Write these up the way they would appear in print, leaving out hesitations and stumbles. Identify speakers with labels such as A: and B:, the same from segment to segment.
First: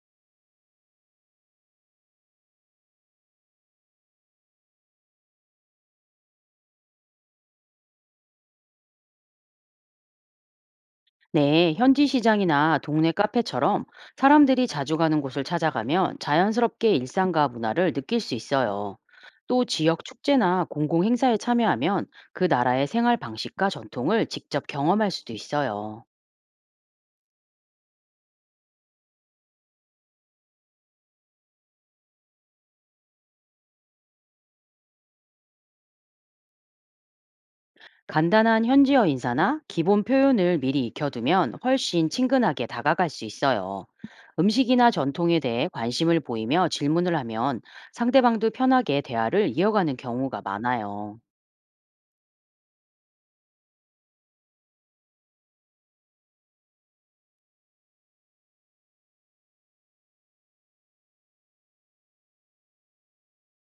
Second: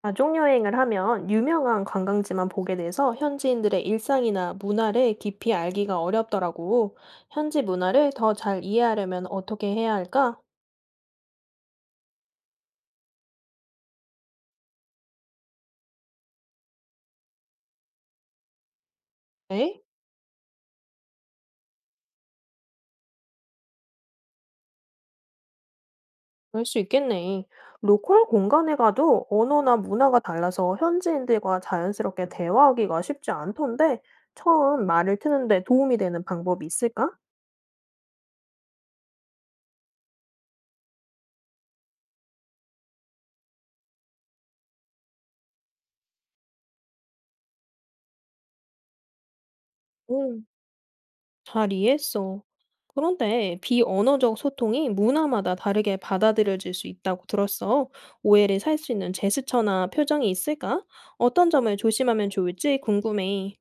A: 가족 여행을 하면 유명한 관광지만 보게 돼서 현지인들의 일상이나 문화를 깊이 알기가 어렵더라고. 현지 문화를 더 잘 이해하려면 어떻게 해야 할까?
B: 네, 현지 시장이나 동네 카페처럼 사람들이 자주 가는 곳을 찾아가면 자연스럽게 일상과 문화를 느낄 수 있어요. 또
A: 에?
B: 지역 축제나 공공 행사에 참여하면 그 나라의 생활 방식과 전통을 직접 경험할 수도 있어요.
A: 그럴 수 있겠네. 로컬 공간에 가도 언어나 문화가 달라서 현지인들과 자연스럽게 대화하기가 쉽지 않던데, 처음 말을 트는데 도움이 되는 방법이 있을까?
B: 간단한 현지어 인사나 기본 표현을 미리 익혀두면 훨씬 친근하게 다가갈 수 있어요. 음식이나 전통에 대해 관심을 보이며 질문을 하면 상대방도 편하게 대화를 이어가는 경우가
A: 음,
B: 많아요.
A: 잘 이해했어. 그런데 비언어적 소통이 문화마다 다르게 받아들여질 수 있다고 들었어. 오해를 살 수 있는 제스처나 표정이 있을까? 어떤 점을 조심하면 좋을지 궁금해.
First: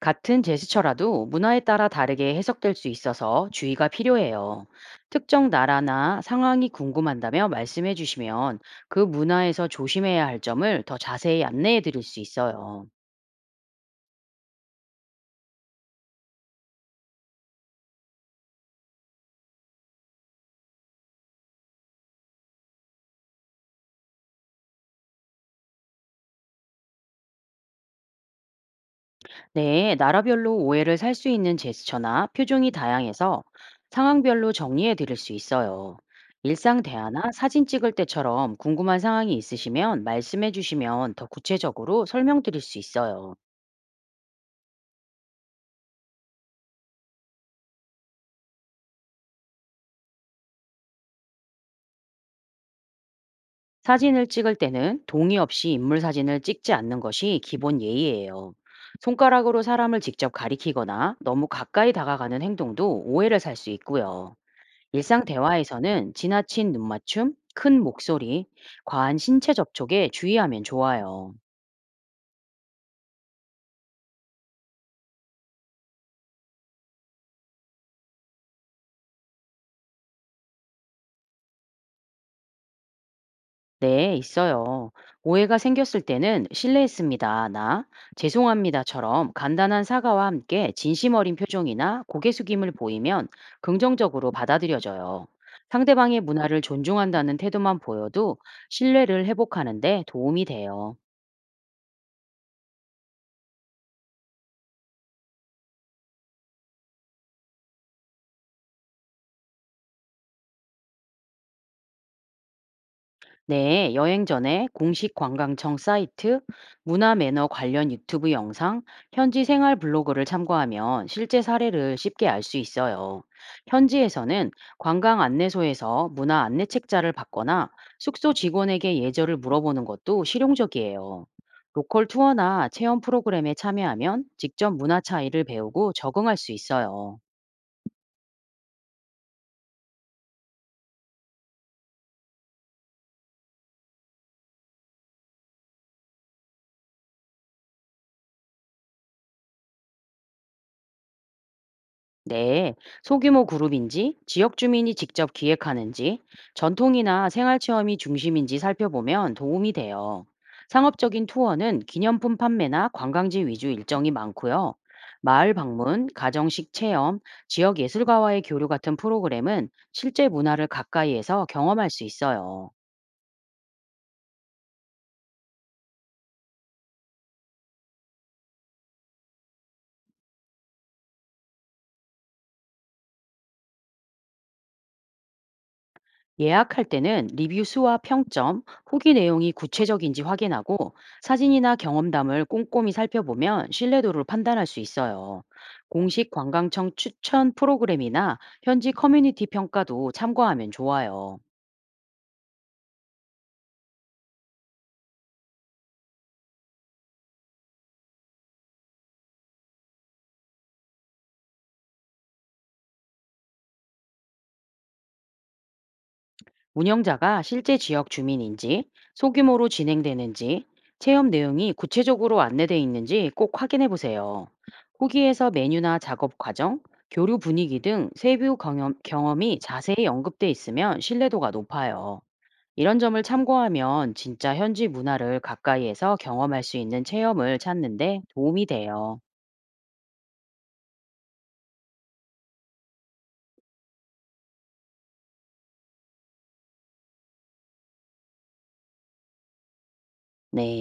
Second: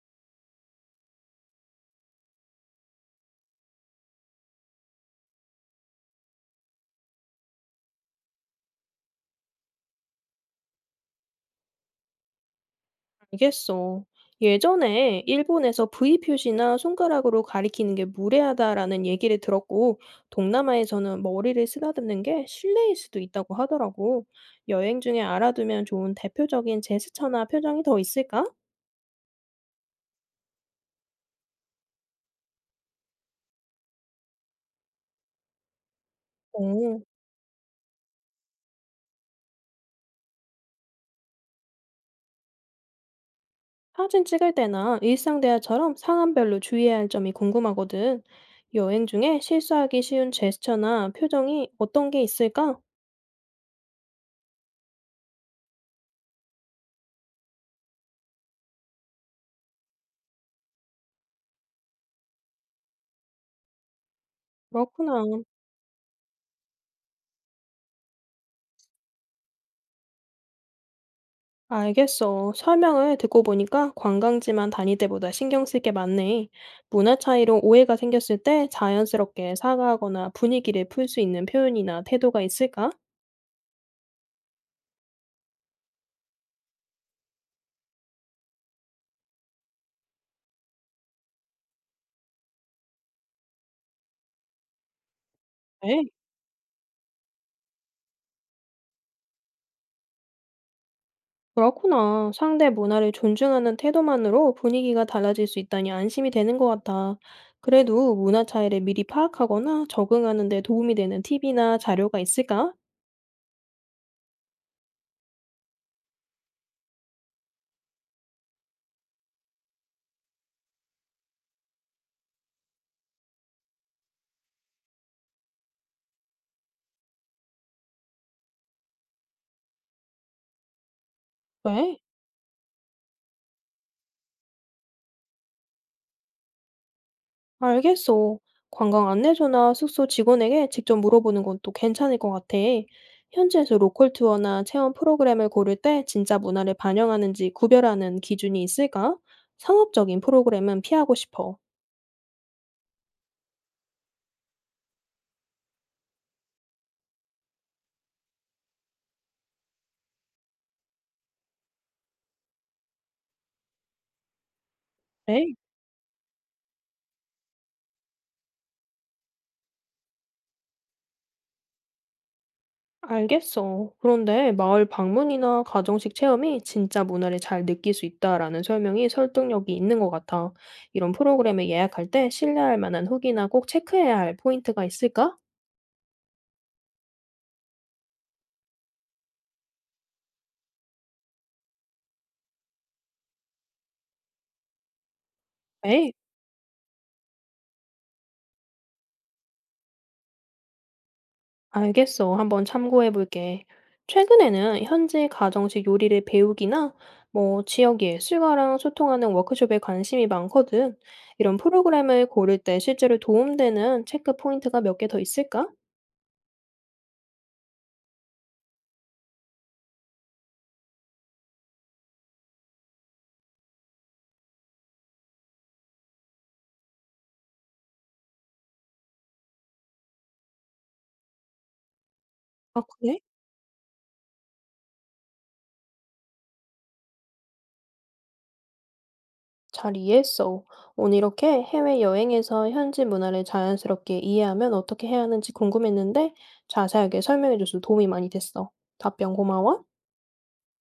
B: 같은 제스처라도 문화에 따라 다르게 해석될 수 있어서 주의가 필요해요. 특정 나라나 상황이 궁금한다며 말씀해 주시면 그 문화에서 조심해야 할 점을 더 자세히 안내해 드릴 수 있어요.
A: 알겠어. 예전에 일본에서 V 표시나 손가락으로 가리키는 게 무례하다라는 얘기를 들었고, 동남아에서는 머리를 쓰다듬는 게 실례일 수도 있다고 하더라고. 여행 중에 알아두면 좋은 대표적인 제스처나 표정이 더 있을까?
B: 네, 나라별로 오해를 살 수 있는 제스처나 표정이 다양해서 상황별로 정리해 드릴 수 있어요. 일상
A: 오.
B: 대화나 사진 찍을 때처럼 궁금한 상황이 있으시면 말씀해 주시면 더 구체적으로 설명드릴 수 있어요.
A: 사진 찍을 때나 일상 대화처럼 상황별로 주의해야 할 점이 궁금하거든. 여행 중에 실수하기 쉬운 제스처나 표정이 어떤 게 있을까?
B: 사진을 찍을 때는 동의 없이 인물 사진을 찍지 않는 것이 기본 예의예요. 손가락으로 사람을 직접 가리키거나 너무 가까이 다가가는 행동도 오해를 살 수 있고요.
A: 그렇구나.
B: 일상 대화에서는 지나친 눈맞춤, 큰 목소리, 과한 신체 접촉에 주의하면 좋아요.
A: 알겠어. 설명을 듣고 보니까 관광지만 다닐 때보다 신경 쓸 게 많네. 문화 차이로 오해가 생겼을 때 자연스럽게 사과하거나 분위기를 풀 수 있는 표현이나 태도가 있을까?
B: 네, 있어요. 오해가 생겼을 때는 실례했습니다, 나, 죄송합니다처럼 간단한 사과와 함께 진심 어린 표정이나 고개 숙임을 보이면 긍정적으로 받아들여져요.
A: 네.
B: 상대방의 문화를 존중한다는 태도만 보여도 신뢰를 회복하는 데 도움이 돼요.
A: 그렇구나. 상대 문화를 존중하는 태도만으로 분위기가 달라질 수 있다니 안심이 되는 것 같아. 그래도 문화 차이를 미리 파악하거나 적응하는 데 도움이 되는 팁이나 자료가 있을까?
B: 네, 여행 전에 공식 관광청 사이트, 문화 매너 관련 유튜브 영상, 현지 생활 블로그를 참고하면 실제 사례를 쉽게 알 수 있어요. 현지에서는 관광 안내소에서 문화 안내 책자를 받거나 숙소 직원에게 예절을 물어보는 것도 실용적이에요.
A: 네,
B: 로컬 투어나 체험 프로그램에 참여하면 직접 문화 차이를 배우고 적응할 수 있어요.
A: 알겠어. 관광 안내소나 숙소 직원에게 직접 물어보는 것도 괜찮을 것 같아. 현지에서 로컬 투어나 체험 프로그램을 고를 때 진짜 문화를 반영하는지 구별하는 기준이 있을까? 상업적인 프로그램은 피하고 싶어.
B: 네, 소규모 그룹인지, 지역 주민이 직접 기획하는지, 전통이나 생활 체험이 중심인지 살펴보면 도움이 돼요. 상업적인 투어는 기념품 판매나 관광지 위주 일정이 많고요. 마을
A: 네.
B: 방문, 가정식 체험, 지역 예술가와의 교류 같은 프로그램은 실제 문화를 가까이에서 경험할 수 있어요.
A: 알겠어. 그런데 마을 방문이나 가정식 체험이 진짜 문화를 잘 느낄 수 있다라는 설명이 설득력이 있는 것 같아. 이런 프로그램을 예약할 때 신뢰할 만한 후기나 꼭 체크해야 할 포인트가 있을까?
B: 예약할 때는 리뷰 수와 평점, 후기 내용이 구체적인지 확인하고 사진이나 경험담을 꼼꼼히 살펴보면 신뢰도를 판단할 수 있어요.
A: 에이,
B: 공식 관광청 추천 프로그램이나 현지 커뮤니티 평가도 참고하면 좋아요.
A: 알겠어. 한번 참고해 볼게. 최근에는 현지 가정식 요리를 배우기나 뭐 지역 예술가랑 소통하는 워크숍에 관심이 많거든. 이런 프로그램을 고를 때 실제로 도움되는 체크 포인트가 몇 개 더 있을까?
B: 운영자가 실제 지역 주민인지, 소규모로 진행되는지, 체험 내용이 구체적으로 안내돼 있는지 꼭 확인해 보세요. 후기에서 메뉴나 작업 과정, 교류 분위기 등 세부 경험이 자세히 언급돼 있으면 신뢰도가 높아요.
A: 아,
B: 이런
A: 그래?
B: 점을 참고하면 진짜 현지 문화를 가까이에서 경험할 수 있는 체험을 찾는 데 도움이 돼요.
A: 잘 이해했어. 오늘 이렇게 해외여행에서 현지 문화를 자연스럽게 이해하면 어떻게 해야 하는지 궁금했는데 자세하게 설명해줘서 도움이 많이 됐어. 답변 고마워.
B: 네.